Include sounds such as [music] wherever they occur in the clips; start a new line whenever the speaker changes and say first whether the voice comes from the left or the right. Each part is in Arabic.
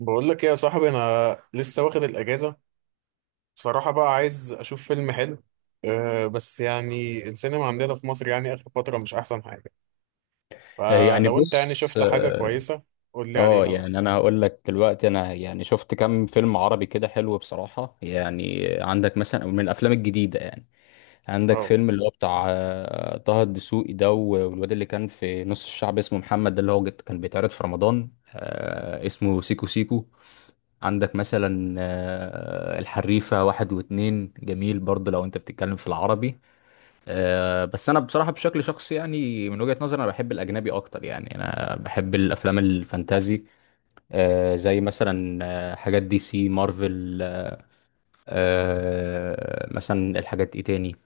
right: بقول لك ايه يا صاحبي؟ انا لسه واخد الاجازه. بصراحه بقى عايز اشوف فيلم حلو. بس يعني السينما عندنا في مصر يعني اخر فتره مش احسن حاجه.
left: آه، يعني
right: فلو انت يعني
left: بص
right: شفت حاجه كويسه، قول لي عليها بقى.
left: يعني انا هقول لك دلوقتي انا يعني شفت كام فيلم عربي كده حلو بصراحة. يعني عندك مثلا من الافلام الجديدة، يعني عندك
right: اه،
left: فيلم اللي هو بتاع طه الدسوقي ده، والواد اللي كان في نص الشعب اسمه محمد ده اللي هو كان بيتعرض في رمضان، اسمه سيكو سيكو. عندك مثلا الحريفة واحد واتنين جميل برضه لو انت بتتكلم في العربي. بس انا بصراحه بشكل شخصي، يعني من وجهه نظري، انا بحب الاجنبي اكتر. يعني انا بحب الافلام الفانتازي، زي مثلا حاجات دي سي، مارفل. مثلا الحاجات ايه تاني؟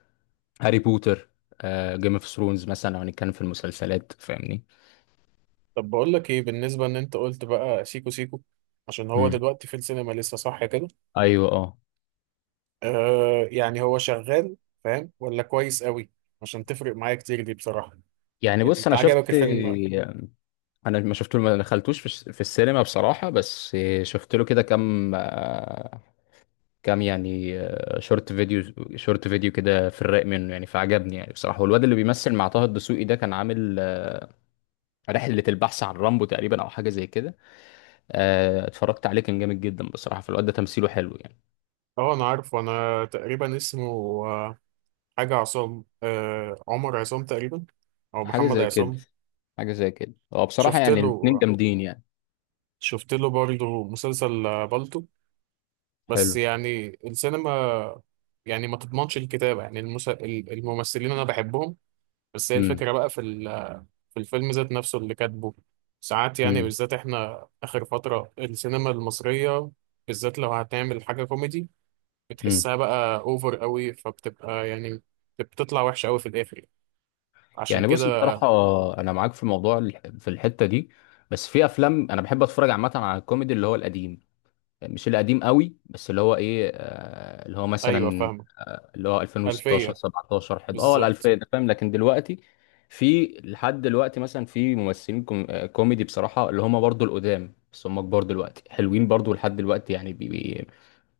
left: هاري بوتر، جيم اوف ثرونز، مثلا لو هنتكلم في المسلسلات، فاهمني.
right: طب بقول لك ايه بالنسبه ان انت قلت بقى سيكو سيكو؟ عشان هو
left: مم.
right: دلوقتي في السينما لسه صح كده؟
left: ايوه، اه.
right: أه، يعني هو شغال؟ فاهم ولا كويس قوي؟ عشان تفرق معايا كتير دي بصراحه.
left: يعني
right: يعني
left: بص،
right: انت عجبك الفيلم؟
left: انا ما شفت، ما دخلتوش في في السينما بصراحه، بس شفت له كده كام يعني شورت فيديو. شورت فيديو كده في الرايق منه يعني، فعجبني يعني بصراحة. والواد اللي بيمثل مع طه الدسوقي ده كان عامل رحلة البحث عن رامبو تقريبا، او حاجة زي كده. اتفرجت عليه، كان جامد جدا بصراحة، فالواد ده تمثيله حلو يعني.
right: اه، انا عارف، وانا تقريبا اسمه آه، حاجة عصام، عمر عصام تقريبا. أو
left: حاجة
right: محمد
left: زي كده،
right: عصام.
left: حاجة زي كده. هو بصراحة
right: شفت
left: يعني
right: له
left: الاتنين جامدين يعني.
right: شفت له برضه مسلسل بالطو. بس
left: حلو.
right: يعني السينما يعني ما تضمنش الكتابة. يعني الممثلين أنا بحبهم. بس هي
left: امم
right: الفكرة بقى في الفيلم ذات نفسه، اللي كاتبه ساعات يعني
left: امم
right: بالذات إحنا آخر فترة السينما المصرية، بالذات لو هتعمل حاجة كوميدي،
left: امم
right: بتحسها بقى أوفر قوي، فبتبقى يعني بتطلع وحشة قوي في الآخر. عشان
left: يعني بص،
right: كده.
left: بصراحة أنا معاك في موضوع في الحتة دي، بس في أفلام أنا بحب أتفرج عامة على الكوميدي اللي هو القديم. مش القديم قوي، بس اللي هو إيه، اللي هو
right: أيوه،
left: مثلا،
right: فاهمة.
left: اللي هو 2016
right: ألفية،
left: 17 11 ال
right: بالظبط.
left: 2000 ده، فاهم؟ لكن دلوقتي، في لحد دلوقتي مثلا في ممثلين كوميدي بصراحة، اللي هم برضو القدام بس هم كبار دلوقتي، حلوين برضو لحد دلوقتي يعني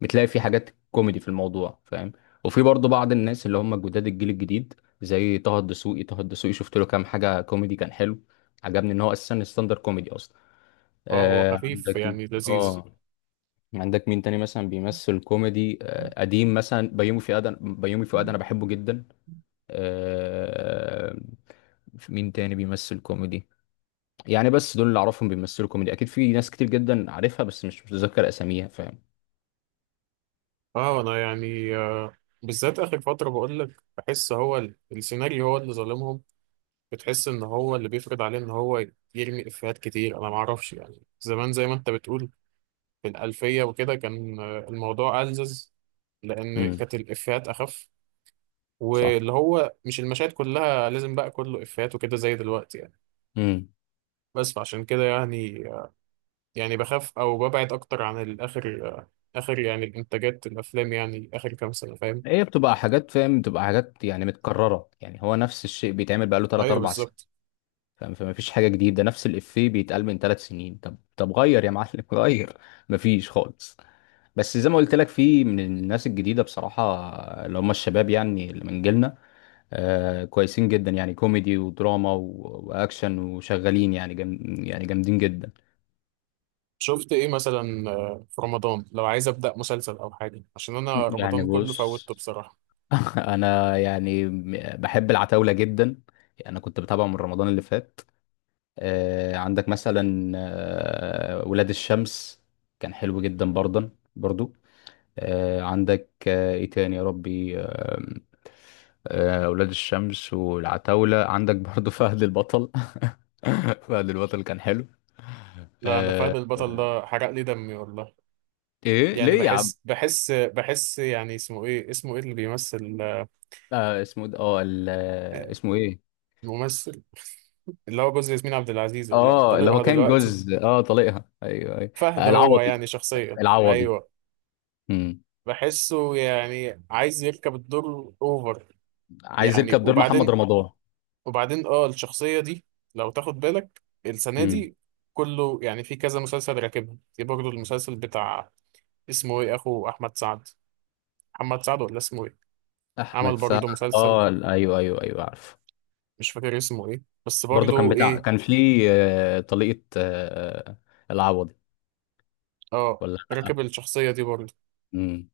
left: بتلاقي في حاجات كوميدي في الموضوع، فاهم. وفي برضو بعض الناس اللي هم جداد، الجيل الجديد، زي طه الدسوقي شفت له كام حاجة كوميدي كان حلو. عجبني ان هو اساسا ستاندر كوميدي اصلا.
right: اه، هو خفيف
left: عندك.
right: يعني لذيذ.
left: اه. عندك مين تاني مثلا بيمثل كوميدي قديم؟ مثلا بيومي فؤاد، بيومي فؤاد انا بحبه جدا. آه، في مين تاني بيمثل كوميدي؟ يعني بس دول اللي اعرفهم بيمثلوا كوميدي. اكيد في ناس كتير جدا عارفها، بس مش متذكر اساميها، فاهم.
right: اه، انا يعني بالذات اخر فتره، بقول لك بحس هو السيناريو هو اللي ظالمهم. بتحس ان هو اللي بيفرض عليه ان هو يرمي افيهات كتير. انا ما اعرفش، يعني زمان زي ما انت بتقول في الالفيه وكده، كان الموضوع ألذذ، لان
left: امم
right: كانت الافيهات اخف،
left: صح.
right: واللي هو مش المشاهد كلها لازم بقى كله افيهات وكده زي دلوقتي يعني.
left: امم
right: بس فعشان كده يعني، يعني بخاف او ببعد اكتر عن الاخر، اخر يعني الانتاجات الافلام، يعني اخر كام سنه فاهم.
left: هي بتبقى حاجات، فاهم، بتبقى حاجات يعني متكررة. يعني هو نفس الشيء بيتعمل بقاله 3
right: ايوه
left: 4 سنين،
right: بالظبط.
left: فاهم. فما فيش حاجة جديدة، نفس الإفيه بيتقال من 3 سنين. طب طب غير يا معلم، غير. مفيش خالص. بس زي ما قلت لك، في من الناس الجديده بصراحه، اللي هم الشباب يعني، اللي من جيلنا. كويسين جدا يعني، كوميدي ودراما واكشن، وشغالين يعني، جم يعني جامدين جدا.
right: شفت ايه مثلا في رمضان؟ لو عايز ابدا مسلسل او حاجه، عشان انا
left: يعني
right: رمضان كله
left: بص.
right: فوتته بصراحه.
left: [laughs] انا يعني بحب العتاوله جدا. يعني انا كنت بتابعه من رمضان اللي فات. عندك مثلا ولاد الشمس، كان حلو جدا برضه، برضو. عندك ايه تاني يا ربي؟ اولاد الشمس والعتاولة. عندك برضو فهد البطل. [laughs] فهد البطل كان حلو.
right: لا، انا فهد
left: آه،
right: البطل
left: آه،
right: ده حرق لي دمي والله.
left: ايه
right: يعني
left: ليه يا عم؟
right: بحس يعني اسمه ايه اللي بيمثل
left: اسمه ده، اسمه ايه؟
right: الممثل، [laughs] اللي هو جوز ياسمين عبد العزيز ولا
left: اه، اللي هو
right: طليقها
left: كان
right: دلوقتي.
left: جوز، طليقها، ايوه ايوه.
right: فهد هو،
left: العوضي.
right: يعني شخصيا،
left: العوضي.
right: ايوه.
left: مم.
right: بحسه يعني عايز يركب الدور اوفر.
left: عايز
right: يعني
left: يركب دور محمد
right: وبعدين،
left: رمضان.
right: وبعدين الشخصية دي، لو تاخد بالك السنة
left: مم.
right: دي، كله يعني في كذا مسلسل راكبها. في برضه المسلسل بتاع، اسمه ايه، اخو احمد سعد، محمد سعد ولا اسمه ايه، عمل
left: احمد سعد.
right: برضه مسلسل،
left: اه ايوه ايوه ايوه، عارف.
right: مش فاكر اسمه ايه بس
left: برضو كان
right: برضه
left: بتاع، كان
right: ايه،
left: في طليقة العوضي
right: اه،
left: ولا.
right: راكب الشخصية دي برضه.
left: مم.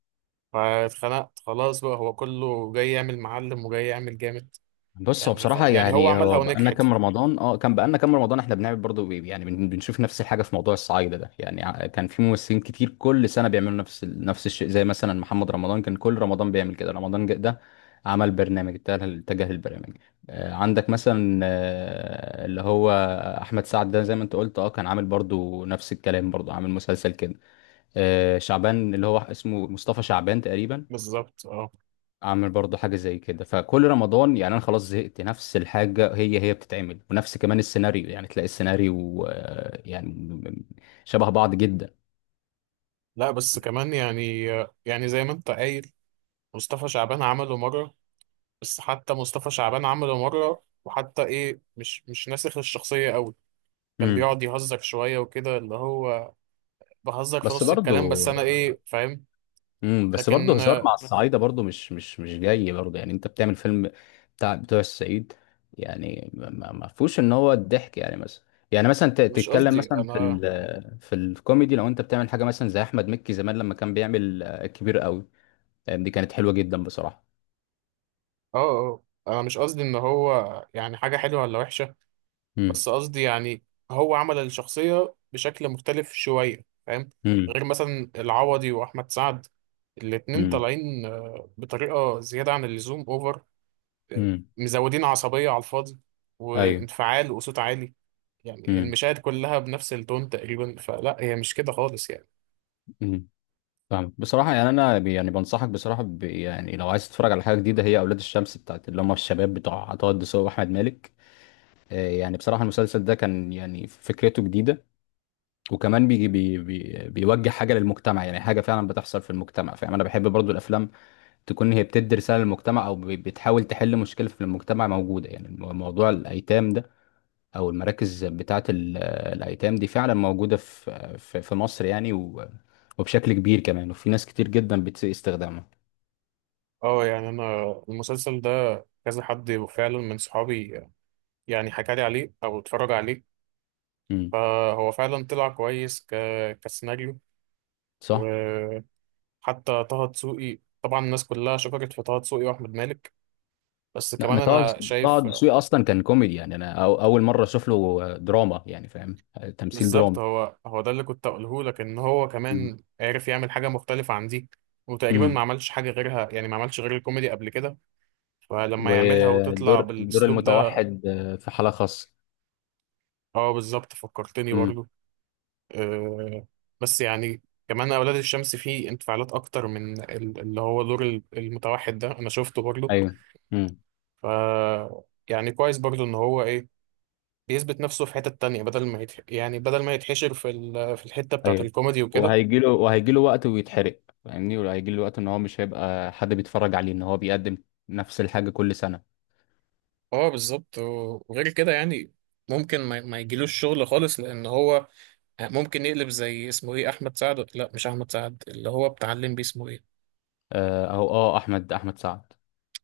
right: فاتخنقت خلاص بقى، هو كله جاي يعمل معلم وجاي يعمل جامد.
left: بص، هو
right: يعني
left: بصراحة
right: يعني هو
left: يعني
right: عملها
left: هو بقالنا
right: ونجحت.
left: كام رمضان اه كان بقالنا كام رمضان احنا بنعمل برضه بنشوف نفس الحاجة في موضوع الصعايدة ده. يعني كان في ممثلين كتير كل سنة بيعملوا نفس الشيء. زي مثلا محمد رمضان كان كل رمضان بيعمل كده رمضان ده. عمل برنامج، اتجه للبرنامج. عندك مثلا اللي هو احمد سعد ده، زي ما انت قلت، كان عامل برضه نفس الكلام، برضه عامل مسلسل كده. شعبان اللي هو اسمه مصطفى شعبان تقريبا،
right: بالظبط اه.
left: اعمل برضو حاجه زي كده. فكل رمضان يعني انا خلاص زهقت، نفس الحاجه هي بتتعمل، ونفس كمان السيناريو. يعني تلاقي السيناريو يعني شبه بعض جدا.
right: لا، بس كمان يعني، يعني زي ما انت قايل، مصطفى شعبان عمله مرة، بس حتى مصطفى شعبان عمله مرة، وحتى ايه، مش ناسخ الشخصية قوي. كان
left: امم
right: بيقعد يهزر شوية وكده، اللي هو بهزر في
left: بس
right: نص الكلام
left: برضو
right: بس، انا ايه فاهم.
left: بس برضو
right: لكن،
left: هزار مع الصعايده برضو مش جاي برضو. يعني انت بتعمل فيلم بتاع بتوع الصعيد، يعني ما فيهوش ان هو الضحك يعني، مثلا. يعني مثلا
right: مش
left: تتكلم
right: قصدي
left: مثلا
right: انا،
left: في في الكوميدي. لو انت بتعمل حاجه مثلا زي احمد مكي زمان، لما كان بيعمل كبير قوي، دي كانت حلوه جدا بصراحه.
right: اه انا مش قصدي ان هو يعني حاجة حلوة ولا وحشة، بس قصدي يعني، هو عمل الشخصية بشكل مختلف شوية فاهم.
left: امم
right: غير مثلا العوضي واحمد سعد، الاتنين
left: امم
right: طالعين بطريقة زيادة عن اللزوم، اوفر،
left: امم
right: مزودين عصبية على الفاضي،
left: ايوه.
right: وانفعال وصوت عالي. يعني
left: امم
right: المشاهد كلها بنفس التون تقريبا، فلا، هي مش كده خالص يعني.
left: امم فاهمك بصراحه، يعني انا يعني بنصحك بصراحه، يعني لو عايز تتفرج على حاجه جديده، هي اولاد الشمس بتاعت اللي هم الشباب بتوع عطاء الدسوقي واحمد مالك. يعني بصراحه المسلسل ده كان يعني فكرته جديده، وكمان بيجي بي بي بيوجه حاجه للمجتمع. يعني حاجه فعلا بتحصل في المجتمع، فاهم. انا بحب برضو الافلام تكون هي بتدي رساله للمجتمع، او بتحاول تحل مشكله في المجتمع موجوده. يعني موضوع الايتام ده، او المراكز بتاعه الايتام دي، فعلا موجوده في مصر يعني، وبشكل كبير كمان، وفي ناس كتير جدا بتسيء استخدامها.
right: اه، يعني انا المسلسل ده، كذا حد فعلا من صحابي يعني حكى لي عليه او اتفرج عليه.
left: امم
right: فهو فعلا طلع كويس كسيناريو.
left: صح.
right: وحتى طه دسوقي، طبعا الناس كلها شكرت في طه دسوقي واحمد مالك، بس
left: لا،
right: كمان
left: انا طه
right: انا
left: طه
right: شايف
left: دسوقي اصلا كان كوميدي، يعني انا اول مره اشوف له دراما يعني، فاهم، تمثيل
right: بالظبط،
left: درامي.
right: هو هو ده اللي كنت اقوله لك، ان هو
left: امم
right: كمان عرف يعمل حاجه مختلفه عن دي. وتقريبا ما
left: أمم.
right: عملش حاجه غيرها، يعني ما عملش غير الكوميدي قبل كده. فلما يعملها وتطلع
left: ودور الدور
right: بالاسلوب ده،
left: المتوحد، في حاله خاصه.
right: اه بالظبط، فكرتني
left: امم
right: برضو. آه بس يعني، كمان اولاد الشمس فيه انفعالات اكتر من اللي هو دور المتوحد ده، انا شفته برضو.
left: ايوه. امم
right: ف، يعني كويس برضو ان هو ايه بيثبت نفسه في حتة تانية، بدل ما يعني بدل ما يتحشر في الحتة بتاعت
left: ايوه.
right: الكوميدي وكده.
left: وهيجي له وقت ويتحرق، فاهمني. وهيجي له وقت ان هو مش هيبقى حد بيتفرج عليه، ان هو بيقدم نفس الحاجه كل سنه.
right: اه بالظبط، وغير كده يعني، ممكن ما يجيلوش شغل خالص، لان هو ممكن يقلب زي اسمه ايه احمد سعد، لا مش احمد سعد، اللي هو بتاع الليمبي اسمه ايه،
left: او احمد سعد.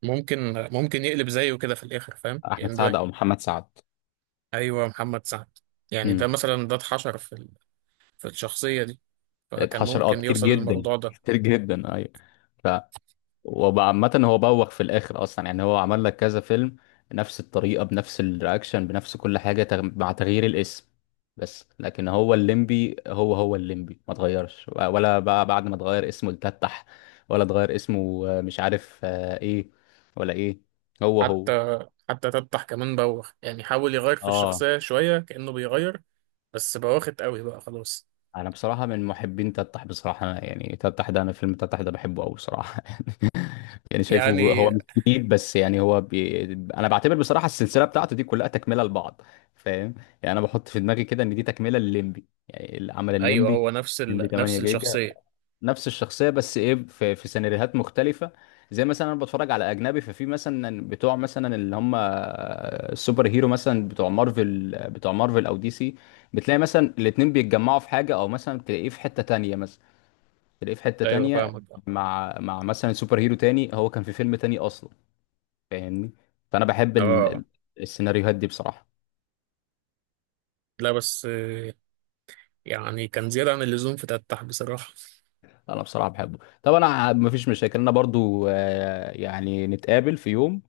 right: ممكن ممكن يقلب زيه كده في الاخر فاهم،
left: احمد
right: يعني
left: سعد
right: ده،
left: او محمد سعد.
right: ايوه محمد سعد. يعني ده
left: امم
right: مثلا ده اتحشر في الشخصيه دي، فكان
left: اتحشر
right: ممكن
left: كتير
right: يوصل
left: جدا
right: للموضوع ده.
left: كتير جدا، ايوه. ف وبقى عامة هو بوخ في الاخر اصلا. يعني هو عمل لك كذا فيلم نفس الطريقة، بنفس الرياكشن، بنفس كل حاجة، مع تغيير الاسم. بس لكن هو الليمبي، هو الليمبي ما اتغيرش، ولا بقى بعد ما اتغير اسمه لتتح، ولا اتغير اسمه مش عارف ايه، ولا ايه؟ هو.
right: حتى حتى تفتح كمان بوخ، يعني حاول يغير في
left: اه.
right: الشخصيه شويه، كانه بيغير، بس بوخت قوي بقى خلاص.
left: انا بصراحه من محبين تتح بصراحه. يعني تتح ده، انا فيلم تتح ده بحبه قوي بصراحه. [laughs] يعني شايفه هو
right: يعني
left: مش جديد، بس يعني هو انا بعتبر بصراحه السلسله بتاعته دي كلها تكمله لبعض، فاهم. يعني انا بحط في دماغي كده ان دي تكمله لليمبي. يعني اللي عمل
right: ايوه،
left: الليمبي،
right: هو نفس
left: الليمبي 8
right: نفس
left: جيجا،
right: الشخصيه.
left: نفس الشخصيه بس ايه، في في سيناريوهات مختلفه. زي مثلا انا بتفرج على اجنبي، ففي مثلا بتوع مثلا اللي هم السوبر هيرو، مثلا بتوع مارفل او دي سي، بتلاقي مثلا الاتنين بيتجمعوا في حاجه، او مثلا تلاقيه في حته تانية. مثلا تلاقيه في حته
right: ايوه
left: تانية
right: فاهمك.
left: مع مع مثلا سوبر هيرو تاني، هو كان في فيلم تاني اصلا، فاهمني. فانا بحب
right: اه
left: السيناريوهات دي بصراحه.
right: لا، بس يعني كان زيادة عن اللزوم في تفتح بصراحة.
left: انا بصراحه بحبه، طب انا مفيش مشاكل، انا برضو يعني نتقابل في يوم،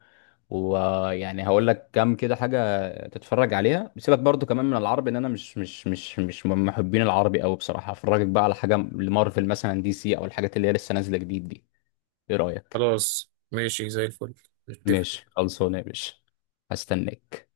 left: ويعني هقول لك كام كده حاجه تتفرج عليها. سيبك برضو كمان من العربي، ان انا مش من محبين العربي قوي بصراحه. هفرجك بقى على حاجه لمارفل مثلا، دي سي، او الحاجات اللي هي لسه نازله جديد دي. ايه رايك؟
right: خلاص ماشي زي الفل، نتفق.
left: ماشي، خلصانه يا باشا. هستناك.